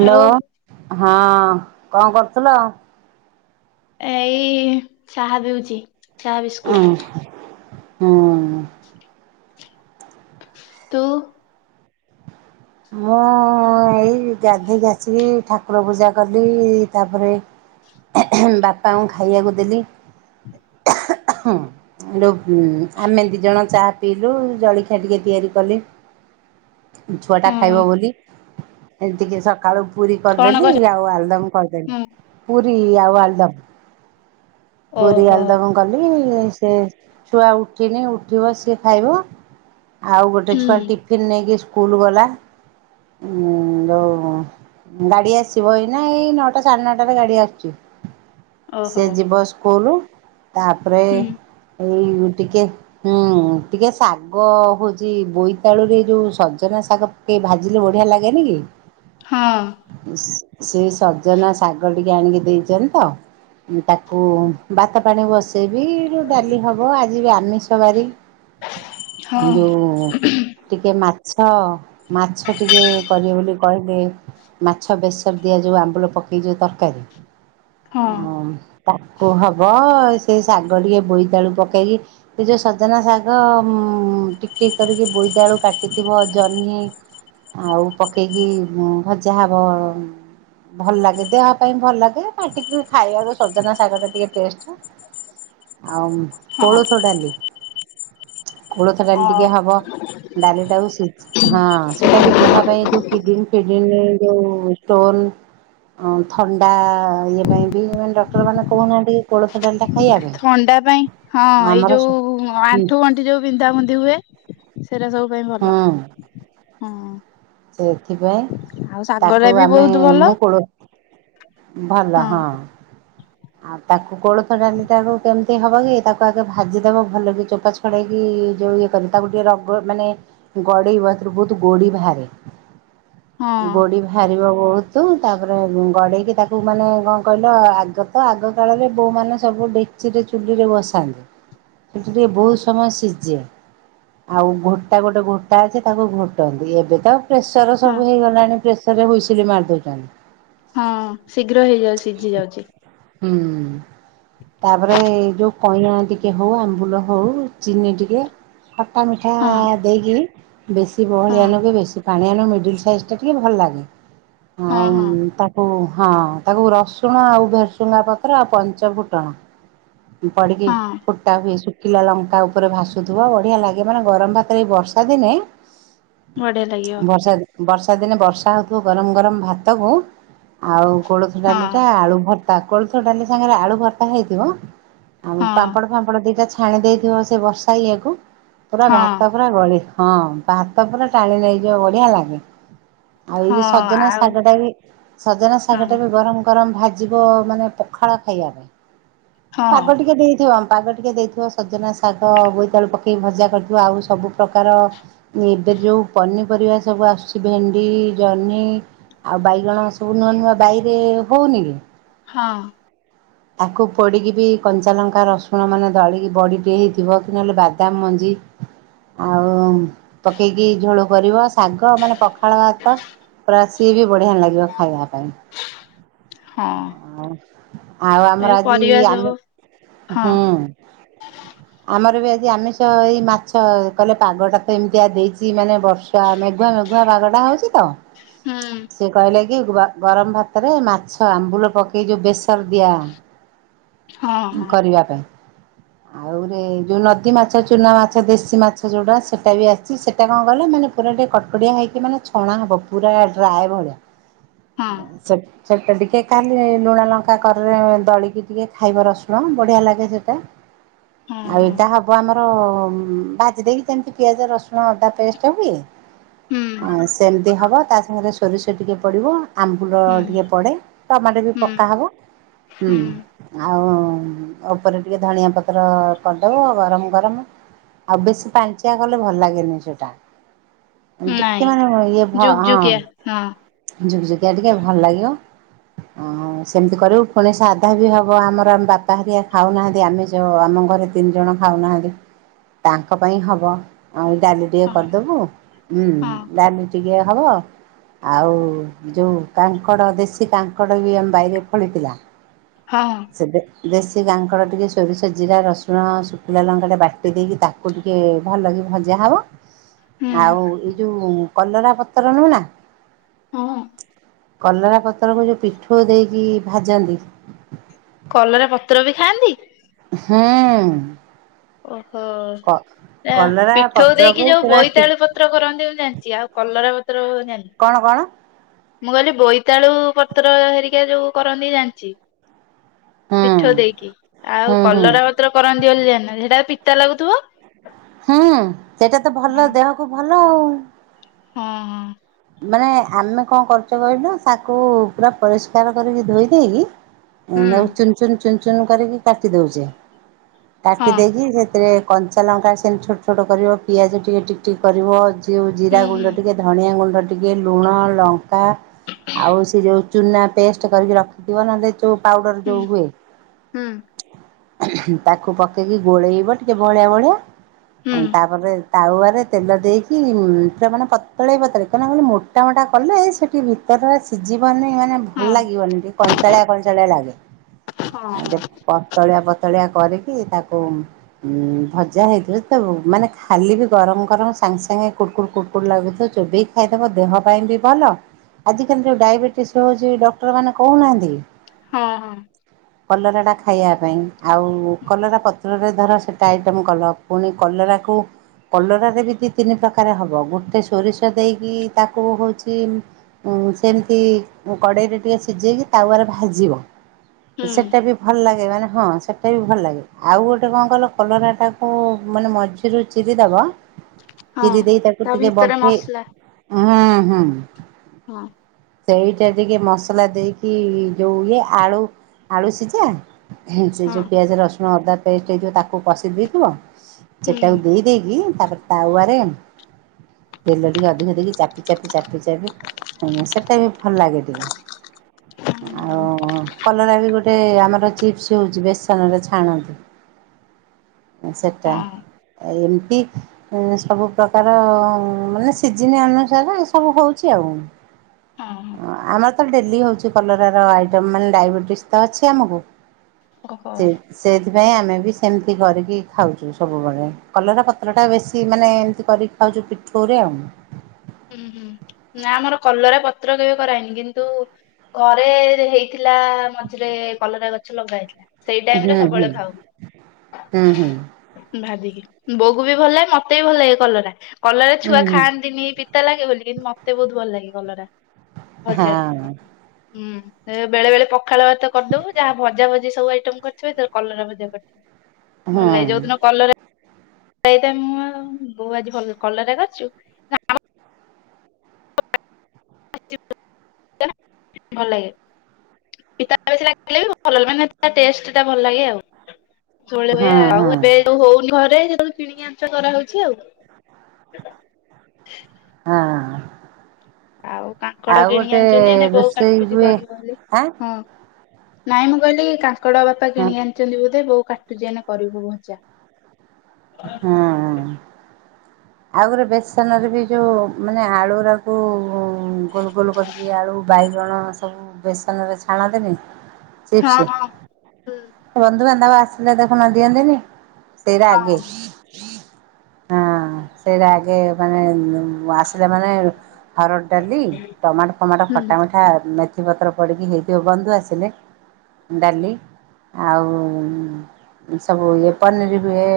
ହଉ ହଁ କଣ କରୁଥିଲ? ଏ ଏଇ ଚାହା ପିଉଛି। ଚାହା ବିସ୍କୁଟ ହଁ ହୁଁ। ତୁ। ମୁଁ ଏଇ ଗାଧେଇ ଆସିକି ଠାକୁର ପୂଜା କଲି ତାପରେ ବାପାଙ୍କୁ ଖାଇବାକୁ ଦେଲି। ଆମେ ଦିଜଣ ଚାହା ପିଇଲୁ ଜଳଖିଆ ଟିକେ ତିଆରି କଲି। ଛୁଆ ଟା ଖାଇବ ହୁଁ ବୋଲି ଏମିତିକି ସକାଳୁ ପୁରୀ କଣ କରିଦେଲି କର ଆଉ ଆଳୁଦମ କରିଦେଲି। ହୁଁ ପୁରି ଆଉ ଆଳୁଦମ ପୁରି ଓହୋ। ଆଳୁଦମ। କଲି ସେ ଛୁଆ ଉଠିନି ଉଠିବ ସିଏ ଖାଇବ। ଆଉ ଗୋଟେ ହୁଁ ଛୁଆ ଟିଫିନ ନେଇକି ସ୍କୁଲ ଗଲା ଉ ଯୋଉ ଗାଡି ଆସିବ ଏଇନା ଏଇ ନଅଟା ସାଢେ ନଅଟାରେ ଗାଡି ଆସୁଛି। ସେ ଓହୋ ଯିବ ସ୍କୁଲ ତାପରେ ହୁଁ ଏଇ ଟିକେ ହୁଁ ଟିକେ ଶାଗ ହଉଛି ବୋଇତାଳୁରେ ଯୋଉ ସଜନା ଶାଗ ଟିକେ ଭାଜିଲେ ବଢିଆ ଲାଗେନି କି? ହଁ। ସେ ସଜନା ଶାଗ ଟିକେ ଆଣିକି ଦେଇଚନ୍ତି ତ। ତାକୁ ବାତ ପାଣି ବସେଇବି ଡାଲି ହବ ଆଜି ବି ଆମିଷବାରି। ହଁ। ଟିକେ ମାଛ ମାଛ ଟିକେ କରିବେ ବୋଲି କହିଲେ। ମାଛ ବେସର ଦିଆଯିବ ଆମ୍ବୁଳ ପକାଇ ଯଉ ତରକାରୀ ହଁ। ତାକୁ ହବ ସେ ଶାଗ ଟିକେ ବୋଇତାଳୁ ପକେଇକି ଏ ଯୋଉ ସଜନା ଶାଗ ଉ ଟିକ୍ ଟିକ୍ କରିକି ବୋଇତାଳୁ କାଟିଥିବ ଜ ଆଉ ପକେଇକି ଭଜା ହବ। ଭଲ ଲାଗେ ଦେହ ପାଇଁ ଭଲ ଲାଗେ ପାଟିକି ଖାଇବାକୁ ସଜନା ଶାଗ ଟା ଟିକେ ଟେଷ୍ଟ। ଆଉ ହଁ କୋଳଥ ଡାଲି। କୋଳଥ ଡାଲି ଅ ଟିକେ ହବ ଡାଲି ଟାକୁ ସି ହଁ ସେଟା ବି ଦେହ ପାଇଁ ଯୋଉ କିଡୋ ଫିଡ଼ିନ୍ ରେ ଯୋଉ ଷ୍ଟୋନ୍ ଅ ଥଣ୍ଡା ଇଏ ପାଇଁ ବି ମାନେ ଡକ୍ଟରମାନେ କହୁନାହାନ୍ତି କୋଳଥ ଡାଲିଟା ଖାଇବା ପାଇଁ ଥଣ୍ଡା ପାଇଁ ହଁ ଏଇ ଆମର ଯୋଉ ହୁଁ ଆଣ୍ଠୁ ଗଣ୍ଠି ଯୋଉ ବିନ୍ଧାବନ୍ଧି ହୁଏ, ସେରା ସବୁ ପାଇଁ ଭଲ ହୁଁ ହୁଁ। ସେଥିପାଇଁ ତାକୁ ବି ଆମେ ବହୁତ ଭଲ ମୁଁ କୋଳ ଭଲ ହଁ ଆଉ ତାକୁ କୋଳଥ ଡାଲି ତାକୁ କେମ ତି ହବ କି ତାକୁ ଆଗ ଭାଜିଦବ ଭଲ କି ଚୋପା ଛଡ଼େଇକି ଯୋଉ ଇଏ କରିି ତାକୁ ଟିକେ ରଗ ମାନେ ଗଡ଼େଇବ ହେତୁରୁ ବହୁତ ଗଡ଼ି ବାହାରେ ହଁ। ଗଡ଼ି ବାହାରିବ ବହୁତ ତାପରେ ଗଡ଼େଇକି ତାକୁ ମାନେ କଣ କହିଲ ଆଗ ତ ଆଗ କାଳରେ ବୋଉମାନେ ସବୁ ଡେକ୍ଚିରେ ଚୁଲିରେ ବସାନ୍ତି। ସେଠି ଟିକେ ବହୁତ ସମୟ ସିଝେ। ଆଉ ଘୋଟା ଗୋଟେ ଘୋଟା ଅଛି ତାକୁ ଘୋଟନ୍ତି, ଏବେ ତ ପ୍ରେସର ହଁ ସବୁ ହେଇଗଲାଣି ପ୍ରେସର ରେ ହୁଇସିଲି ମାରିଦଉଛନ୍ତି। ହଁ ଶୀଘ୍ର ହେଇଯାଉଛି ସିଝି ଯାଉଛି। ହୁଁ ତାପରେ ଯୋଉ କଇଁଆ ଟିକେ ହଉ ଆମ୍ବୁଲ ହଉ ଚିନି ଟିକେ ଖଟା ମିଠା ହଁ। ଦେଇକିରି ବେଶୀ ହଁ ବହଳିଆ ନୁହଁ କି ବେଶୀ ପାଣିଆ ନୁହଁ ମିଡିଲ ସାଇଜ୍ ଟା ଟିକେ ଭଲ ଲାଗେ। ହଁ ଆଉ ହଁ। ତାକୁ ହଁ ତାକୁ ରସ ଫୁଟୁଣ ଆଉ ଭେରସୁଙ୍ଗା ପତ୍ର ଆଉ ପଞ୍ଚ ଫୁଟଣ ପଡିକି ହଁ ଫୁ ଟା ହୁଏ ଶୁଖିଲା ଲଙ୍କା ଉପରେ ଭାସୁଥିବ ବଢିଆ ଲାଗେ ମାନେ ଗରମ ଭାତରେ ଏ ବର୍ଷା ଦିନେ ବଢିଆ ଲାଗିବ ବର୍ଷା ବର୍ଷା ଦିନେ ବର୍ଷା ହଉଥିବ ଗରମ ଗରମ ଭାତ କୁ ଆଉ କୋଳଥ ହଁ ଡାଲି ଟା ଆଳୁ ଭର୍ତ୍ତା କୋଳଥ ଡାଲି ସାଙ୍ଗରେ ଆଳୁ ଭର୍ତ୍ତା ହେଇଥିବ। ଆଉ ହଁ ପାମ୍ପଡ ଫାମ୍ପଡ ଦିଟା ଛାଣି ଦେଇଥିବ ସେ ବର୍ଷା ଇଏକୁ ପୁରା ହଁ। ଭାତ ପୁରା ଗଳି ହଁ ଭାତ ପୁରା ଟାଣି ନେଇଯିବ ବଢିଆ ଲାଗେ। ଆଉ ଏଇ ହଁ ଯୋଉ ସଜନା ଆଉ ଶାଗ ଟା ବି ସଜନା ହଁ ଶାଗ ଟା ବି ଗରମ ଗରମ ଭାଜିବ ମାନେ ପଖାଳ ଖାଇବା ପାଇଁ ହଁ ପାଗ ଟିକେ ଦେଇଥିବ ଆମେ ପାଗ ଟିକେ ଦେଇ ଥିବ ସଜନା ଶାଗ ବୋଇତାଳୁ ପକେଇକି ଭଜା କରିଥିବ ଆଉ ସବୁ ପ୍ରକାର ଏବେ ଯୋଉଁ ପନିପରିବା ସବୁ ଆସୁଛି ଭେଣ୍ଡି, ଜହ୍ନି ଆଉ ବାଇଗଣ ସବୁ ନୂଆ ନୂଆ ବାଇରେ ହଉନି କି ହଁ। ତାକୁ ପୋଡ଼ିକି ବି କଞ୍ଚା ଲଙ୍କା ରସୁଣ ମାନେ ଦଳିକି ବଡ଼ିି ଟିକେ ହେଇଥିବ କି ନହେଲେ ବାଦାମ ମଞ୍ଜି ଆଉ ପକେଇକି ଝୋଳ କରିବ। ଶାଗ ମାନେ ପଖାଳ ଭାତ ପୁରା ସିଏ ବି ବଢିଆ ଲାଗିବ ଖାଇବା ପାଇଁ। ହଁ। ଆଉ ଆଉ ଏ ଆମର ଆଜି ପରିବା ଆମେ ସବୁ ହଁ ହୁଁ ଆମର ବି ଆଜି ଆମିଷ ଏଇ ମାଛ କହିଲ ପାଗଟା ତ ଏମିତିଆ ଦେଇଛି ମାନେ ବର୍ଷା ମେଘୁଆ ମେଘୁଆ ପାଗ ଟା ହଉଛି ତ। ହୁଁ। ସେ କହିଲା କି ଗ ଗରମ ଭାତରେ ମାଛ ଆମ୍ବୁଲ ପକେଇ ଯୋଉ ବେସର ଦିଆ ହଁ ହଁ କରିବା ପାଇଁ ଆଉ ଆଉରେ ଯୋଉ ନଦୀ ମାଛ ଚୁନା ମାଛ ଦେଶୀ ମାଛ ଯୋଉଟା ସେଟା ବି ଆସିଛି ସେଟା କଣ କହିଲ ମାନେ ପୁରା ଟିକେ କଟକଡିଆ ହେଇକି ମାନେ ଛଣା ହବ ପୁରା ଡ୍ରାଏ ଭଳିଆ। ହଁ ସେଟ ସେଟା ଟିକେ ଖାଲି ଲୁଣ ଲଙ୍କା କରରେ ଦଳିକି ଟିକେ ଖାଇବା ରସୁଣ ବଢ଼ିଆ ଲାଗେ ସେଇଟା ହଁ ଆଉ ଏ ହଁ ତାହାବ ବ ଆମର ଭାଜି ଦେଇକି ଯେମିତି ପିଆଜ ରସୁଣ ଅଦା ପେଷ୍ଟ ହୁଏ ହୁଁ ଅ ସେମିତି ହବ ତା ସାଙ୍ଗରେ ସୋରିଷ ଟିକେ ପଡିବ ଆମ୍ବୁଲ ହୁଁ ଟିକେ ପଡେ, ଟମାଟେ ବି ହୁଁ ପକା ହବ ହୁଁ। ଆଉ ଉପରେ ଟିକେ ଧଣିଆ ପତ୍ର କରିଦବ, ଗରମ୍ ଗରମ୍ ଆଉ ବେଶୀ ପାଣିଞ୍ଚିଆ କଲେ ଭଲ ଲାଗେନି ସେଟା। ଟିକେ ନାଇଁ ମାନେ ଇଏ ଭ, ହଁ ଯୁକ୍ ଯୁକିଆ ଟିକେ ଭଲ ଲାଗିବ ଆଉ ସେମିତି କରିବୁ, ପୁଣି ସାଧା ବି ହବ। ହଉ ଆମର ଆମ ବାପା ହାରିଆ ଖାଉନାହାନ୍ତି, ଆମେ ଯଉ ଆମ ଘରେ ତିନି ଜଣ ଖାଉନାହାନ୍ତି। ତାଙ୍କ ପାଇଁ ହବ, ଆଉ ଏଇ ଡାଲି ଟିକେ ହଁ କରିଦବୁ, ଉଁ ହଁ ଡାଲି ଟିକେ ହବ ଆଉ ଯୋଉ କାଙ୍କଡ଼, ଦେଶୀ କାଙ୍କଡ଼ ବି ଆମ ବାଇରେ ଫଳିଥିଲା ହଁ ହଁ। ସେ ଦେ ଦେଶୀ କାଙ୍କଡ଼ ଟିକେ ସୋରିଷ, ଜିରା, ରସୁଣ, ଶୁଖିଲା ଲଙ୍କାଟା ବାଟି ଦେଇକି ତା ତାକୁ ଟିକେ ଭଲକି ଭଜା ହବ ହୁଁ ଆଉ ଏଇ ଯୋଉ କଲରା ପତ୍ର ନୁହ ନା ହଁ କଲରା ପତ୍ରକୁ ଯୋଉ ପିଠଉ ଦେଇକି ଭାଜନ୍ତି କଲରା ପତ୍ର ବି ଖାଆନ୍ତି? ହୁଁ ଉଁ ଓହୋ, ନା କଲରା ପିଠଉ ପତ୍ରକୁ ଦେଇକି ଯୋଉ ପୁରା ଟି ବୋଇତାଳୁ ପ ପତ୍ର କରନ୍ତି ମୁଁ ଜାଣିଚି, ଆଉ କଲରା ପତ୍ର ଜାଣିନି। କଣ କଣ? ମୁଁ କହିଲି ବୋଇତାଳୁ ପତ୍ର ହେରିକା ଯୋଉ କରନ୍ତି ଜାଣିଚି। ହୁଁ ପିଠଉ ଦେଇକି, ଆଉ ହୁଁ ହୁଁ କଲରା ପ କରନ୍ତି ବୋଲି ଜାଣିନି, ହେଟା ପିତା ଲାଗୁଥିବ? ହୁଁ, ସେଇଟା ତ ଭଲ ଦେହକୁ ଭଲ ଆଉ। ହଁ ହଁ। ମାନେ ଆମେ କଣ କରୁଚେ କହିଲୁ, ତାକୁ ପୁରା ପରିଷ୍କାର କରିକି ଧୋଇ ଦେଇକି ହୁଁ ତାକୁ ଚୁନ୍ ଚୁନ୍ ଚୁନ୍ ଚୁନ୍ କରିକି କାଟି ଦଉଚେ, ହଁ କାଟି ଦେଇକି ସେଥିରେ କଞ୍ଚା ଲଙ୍କା ସେମିତି ଛୋଟ୍ ଛୋଟ୍ କରିବ, ପିଆଜ ଟିକେ ଟିକ୍ ଟିକ୍ କରିବ, ଉ ଜିରା ହୁଁ ହୁଁ ଗୁଣ୍ଡ ଟିକେ ଧଣିଆ ଗୁଣ୍ଡ ଟି ଟିକେ, ଲୁଣ ଲଙ୍କା ଆଉ ସେ ଯୋଉ ଚୁନା ପେଷ୍ଟ୍ କରିକି ରଖିଥିବ, ନହେଲେ ଯଉ ପାଉଡର୍ ହୁଁ ଯଉ ହୁଏ ହୁଁ ତାକୁ ପକେଇକି ଗୋଳେଇବ ଟିକେ ବହଳିିଆ ବହଳିିଆ, ଅ ହୁଁ ତାପରେ ତାୱଆରେ ତେଲ ଦେଇକି, ପୁରା ମାନେ ପତଳେଇ ପତଳେଇ କାଇଁ ନା କହିଲୁ ମୋଟା ମୋଟା କଲେ, ସେ ଟିକେ ଭିତରରା ସିଝିବନି ମାନେ ଭଲ ହଁ ଲାଗିବନି, ଟିକେ କଞ୍ଚାଳିଆ କଞ୍ଚାଳିଆ ଲାଗେ, ହଁ ଆଉ ପ ପତଳିଆ ପତଳିଆ କରିକି ତାକୁ ଉଁ ଭଜା ହେଇଥିବ, ତ ମାନେ ଖାଲି ବି ଗରମ୍ ଗରମ୍ ସାଙ୍ଗେ ସାଙ୍ଗେ କୁଡ୍ କୁଡ୍ କୁଡ୍ କୁଡ୍ କୁଡ଼୍ ଲାଗୁଥିବ, ଚୋବେଇକି ଖାଇଦବ, ଦେହ ପାଇଁ ବି ଭଲ ଆଜିକାଲି ଯୋଉ ଡାଇବେଟିସ୍ ର ଯୋଉ ଡକ୍ଟର ମାନେ କହୁନାହାନ୍ତି କି ହଁ ହଁ। କଲରା ଟା ଖାଇବା ପାଇଁ, ଆଉ କଲରା ପତ୍ ପତ୍ରରେ ଧର ସେଇଟା ଆଇଟମ୍ କଲ, ପୁଣି କଲରାକୁ କଲରାରେ ବି ଦିଇ ତିନି ପ୍ରକାର ହବ, ଗୋଟେ ସୋରିଷ ଦେଇକି ତାକୁ ହଉଚି ସେମିତି କଡ଼େଇରେ ଟିକେ ସିଝେଇକି ତାୱାରେ ଭାଜିବ, ହୁଁ ସେଇଟା ବି ଭଲ ଲାଗେ, ମାନେ ହଁ, ସେଇଟା ବି ଭଲ ଲାଗେ, ଆଉ ଗୋଟେ କଣ କହିଲ କଲରାଟାକୁ ମାନେ ମଝି ରୁ ଚିରି ଦବ, ହଁ ଚିରି ଦେଇ ତାକୁ ତା ଟିକେ ଭିତରେ ବମ୍ପେଇ ମସଲା ହଁ ହଁ ହଁ। ହଁ। ସେଇଟା ଟିକେ ମସଲା ଦେଇକି ଯୋଉ ଇଏ ଆଳୁ ଆଳୁ ସିଝା। ସେ ହଁ ଯୋଉ ପିଆଜ ରସୁଣ ଅଦା ପେଷ୍ଟ ହେଇଥିବ ତାକୁ କଷି ଦେଇଥିବ। ହୁଁ ସେଇଟାକୁ ଦେଇ ଦେଇକି ତାପରେ ତାୱାରେ ତେଲ ରେ ଟିକେ ଅଧିକ ଦେଇକି ଚାପି ଚାପି ଚାପି ଚାପି ସେଇଟା ବି ଭଲ ଲାଗେ ଟିକେ। ହଁ ଆଉ କଲରା ବି ଗୋଟେ ଗୋଟ ଆମର ଚିପ୍ସ ହଉଛି ବେସନ ରେ ଛାଣନ୍ତି। ସେଟା ହଁ ଏମିତି ସବୁ ପ୍ରକାର ମାନେ ସିଜିନ୍ ଅନୁସାରେ ଏ ସବୁ ହଉଛି ଆଉ। ହଁ ଆମର ଡେଲି ହଉଛି କଲରାର ଆଇଟମ ମାନେ ଡାଇବେଟିସ୍ ତ ଅଛି ଆମକୁ। ଓହୋ ସେ ସେଇଥିପାଇଁ ଆମେ ବି ସେମିତି କରିକି ଖାଉଛୁ ସବୁବେଳେ କଲରା ପତ୍ରଟା ବେଶୀ ମାନେ ଏମିତି କରି ଖାଉଚୁ ପିଠଉ ରେ ଆଉ। ହୁଁ ହୁଁ। ନା ଆମର କଲରା ପତ୍ର କେବେ କରାଏନି। କିନ୍ତୁ ଘରେ ହେଇଥିଲା ମଝିରେ କଲରା ଗଛ ଲଗା ହେଇଥିଲା। ସେଇ ଟାଇମ ରେ ହୁଁ ହୁଁ ସବୁବେଳେ ଖାଉ ହୁଁ ହୁଁ ଭାଜିକି। ବୋଉକୁ ବି ଭଲ ଲାଗେ ମତେ ବି ଭଲ ଲାଗେ କଲରା। କଲରା ହୁଁ ଛୁଆ ଖାଆନ୍ତିନି। ପିତା ଲାଗେ ବୋଲି କିନ୍ତୁ ମତେ ବହୁତ ଭଲ ଲାଗେ କଳରା ହୁଁ ଭଜା ହଁ ହୁଁ। ବେଳେ ବେଳେ ପଖାଳ ଭାତ କରିଦବୁ ଯାହା ଭଜା ଭଜି ସବୁ ଆଇଟମ କରିଥିବେ ତ କଲରା ଭଜା କରିଥିବେ। ହୁଁ ଭଲ ଲାଗେ ଯୋଉଦିନ କଲରା [unintelligible] ବୋଉ ଆଜି ଭଲ କଲରା କରିଛୁ? [unintelligible] ଭଲ ଲାଗେ। [unintelligible] ମାନେ ଟେଷ୍ଟ ଟା ଭଲ ଲାଗେ ଆଉ। ସବୁବେଳେ ହଁ ହୁଏ। ହଁ ଆଉ ଏବେ ହଉନି ଘରେ ଯେତେବେଳେ କିଣିକି ଆଣୁଚୁ କରାହଉଛି ଆଉ। ଆଁ। ଆଉ କାଙ୍କଡ କିଣି ଆଣିଚୁ ନେନେ ବୋଉ ରୋଷେଇ କାଟୁଛି ହୁଏ କରିବ ବୋଲି। ଆଁ ହଁ। ନାଇଁ ମୁଁ କହିଲି କି କାଙ୍କଡ ବାପା ହଁ କିଣିକି ଆଣିଛନ୍ତି ବୋଧେ ବୋଉ କାଟୁଛି ଏଇନେ କରିବୁ ଭଜା। ହଁ। ଆଉ ଗୋରେ ବେସନରେ ବି ଯେଉଁ ମାନେ ଆଳୁରାକୁ ଗୋଲ ଗୋଲ କରିକି ଆଳୁ ବାଇଗଣ ସବୁ ବେସନରେ ଛାଣନ୍ତିନି ଚିପ୍ସ। ହଁ ହଁ ହୁଁ ବନ୍ଧୁ ବାନ୍ଧବ ଆସିଲେ ଦେଖୁନ ଦିଅନ୍ତିନି। ସେଇରା ଆଗେ। ହଁ ସେଇରା ଆଗେ ମାନେ ଆସିଲେ ମାନେ ହରଡ଼ ଡାଲି ଟମାଟୋ ଫମାଟୋ ହୁଁ ଖଟା ମିଠା ମେଥିପତ୍ର ପଡ଼ିକି ହେଇଥିବ ବନ୍ଧୁ ଆସିଲେ। ଡାଲି। ଆଉ ସବୁ ଇଏ ପନିର ବି ହୁଏ।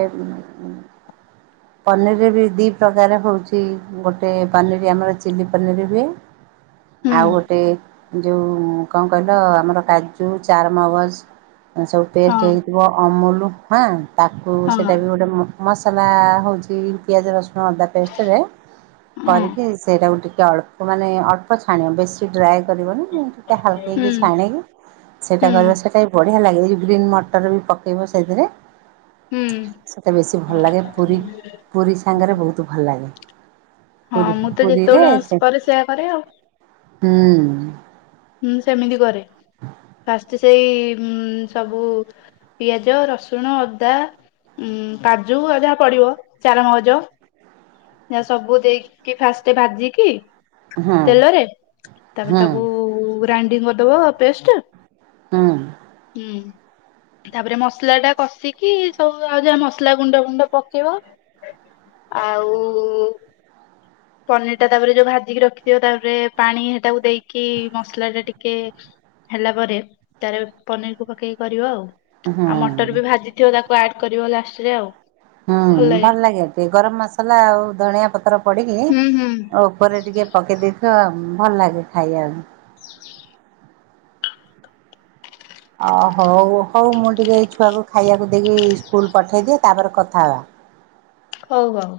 ପନିରିବି ଦୁଇ ପ୍ରକାର ହେଉଛି ଗୋଟେ ପନିର ଆମର ଚିଲ୍ଲିପନିର ହୁଏ। ହୁଁ ଆଉ ଗୋଟେ ଯେଉଁ କଣ କହିଲ ଆମର କାଜୁ ଚାରମଗଜ ସବୁ ପେଷ୍ଟ ହଁ ହେଇଥିବ ଅମୁଲ ହଁ ତାକୁ ସେଇଟା ହଁ ବି ଗୋଟେ ମସଲା ହେଉଛି ପିଆଜ ରସୁ ଅଦା ପେଷ୍ଟରେ ଅଁ କରିକି ସେଇଟାକୁ ଟିକେ ଅଳ୍ପ ମାନେ ଅଳ୍ପ ଛାଣିବ ବେଶୀ ଡ୍ରାଏ କରିବନି ଟିକେ ହୁଁ ହାଲକେଇକି ଛାଣିକି ସେଇଟା ହୁଁ କରିବା ସେଇଟା ବଢିଆ ଲାଗେ ଗ୍ରୀନ୍ ମଟର ବି ପକେଇବ ସେଥିରେ। ହୁଁ ସେଟା ବେଶୀ ଭଲ ଲାଗେ ପୁରୀ ପୁରୀ ସାଙ୍ଗରେ ବହୁତ ଭଲ ଲାଗେ। ହଁ ପୁରୀ ମୁଁ ତ ପୁରୀରେ ଯେତେବେଳେ ଅଁସ ସେ ପରେ ସେୟା କରେ ଆଉ ହୁଁ। ହୁଁ ସେମିତି କରେ ପାସ୍ତ୍ ସେଇ ଉଁ ସବୁ ପିଆଜ ରସୁଣ ଅଦା ଉୁଁ କାଜୁ ଆଉ ଯାହା ପଡିବ ଚାର ମଗଜ ନା ସବୁ ଦେଇକି ଫାଷ୍ଟ ଭାଜିକି ହୁଁ ତେଲରେ ତାପରେ ହୁଁ ତାକୁ ଗ୍ରାଇଣ୍ଡିଙ୍ଗ କରିଦବ ପେଷ୍ଟ ହୁଁ। ହୁଁ। ତାପରେ ମସଲା ଟା କଷିକି ସବୁ ଆଉ ଯାହା ମସଲା ଗୁଣ୍ଡ ଫୁଣ୍ଡ ପକେଇବ ଆଉ ପନିର ଟା ତାପରେ ଯୋଉ ଭାଜିକି ରଖିଥିବ ତାପରେ ପାଣି ସେଟାକୁ ଦେଇକି ମସଲା ଟା ଟିକେ ହେଲା ପରେ ତାର ପନିରକୁୁ ପକେଇକି କରିବ ଆଉ। ହୁଁ ଆଉ ମଟର ବି ଭାଜିଥିବ ତାକୁ ଆଡ କରିବ ଲାଷ୍ଟରେ ଆଉ। ହୁଁ ଭଲ ଲାଗେ ଟିକେ ଗରମ ମସଲା ଆଉ ଧଣିଆ ପତ୍ର ପଡିକି ହୁଁ ହୁଁ ଉପରେ ଟିକେ ପକେଇ ଦେଇେଥ ଭଲ ଲାଗେ ଖାଇବାକୁ। ଅ ହଉ ହଉ ମୁଁ ଟିକେ ଏଇ ଛୁଆକୁ ଖାଇଆକୁ ଦେଇକି ସ୍କୁଲ ପଠେଇଦିଏ ତାପରେ କଥା ହେବା। ହ [inaudible] ହଉ ହଉ।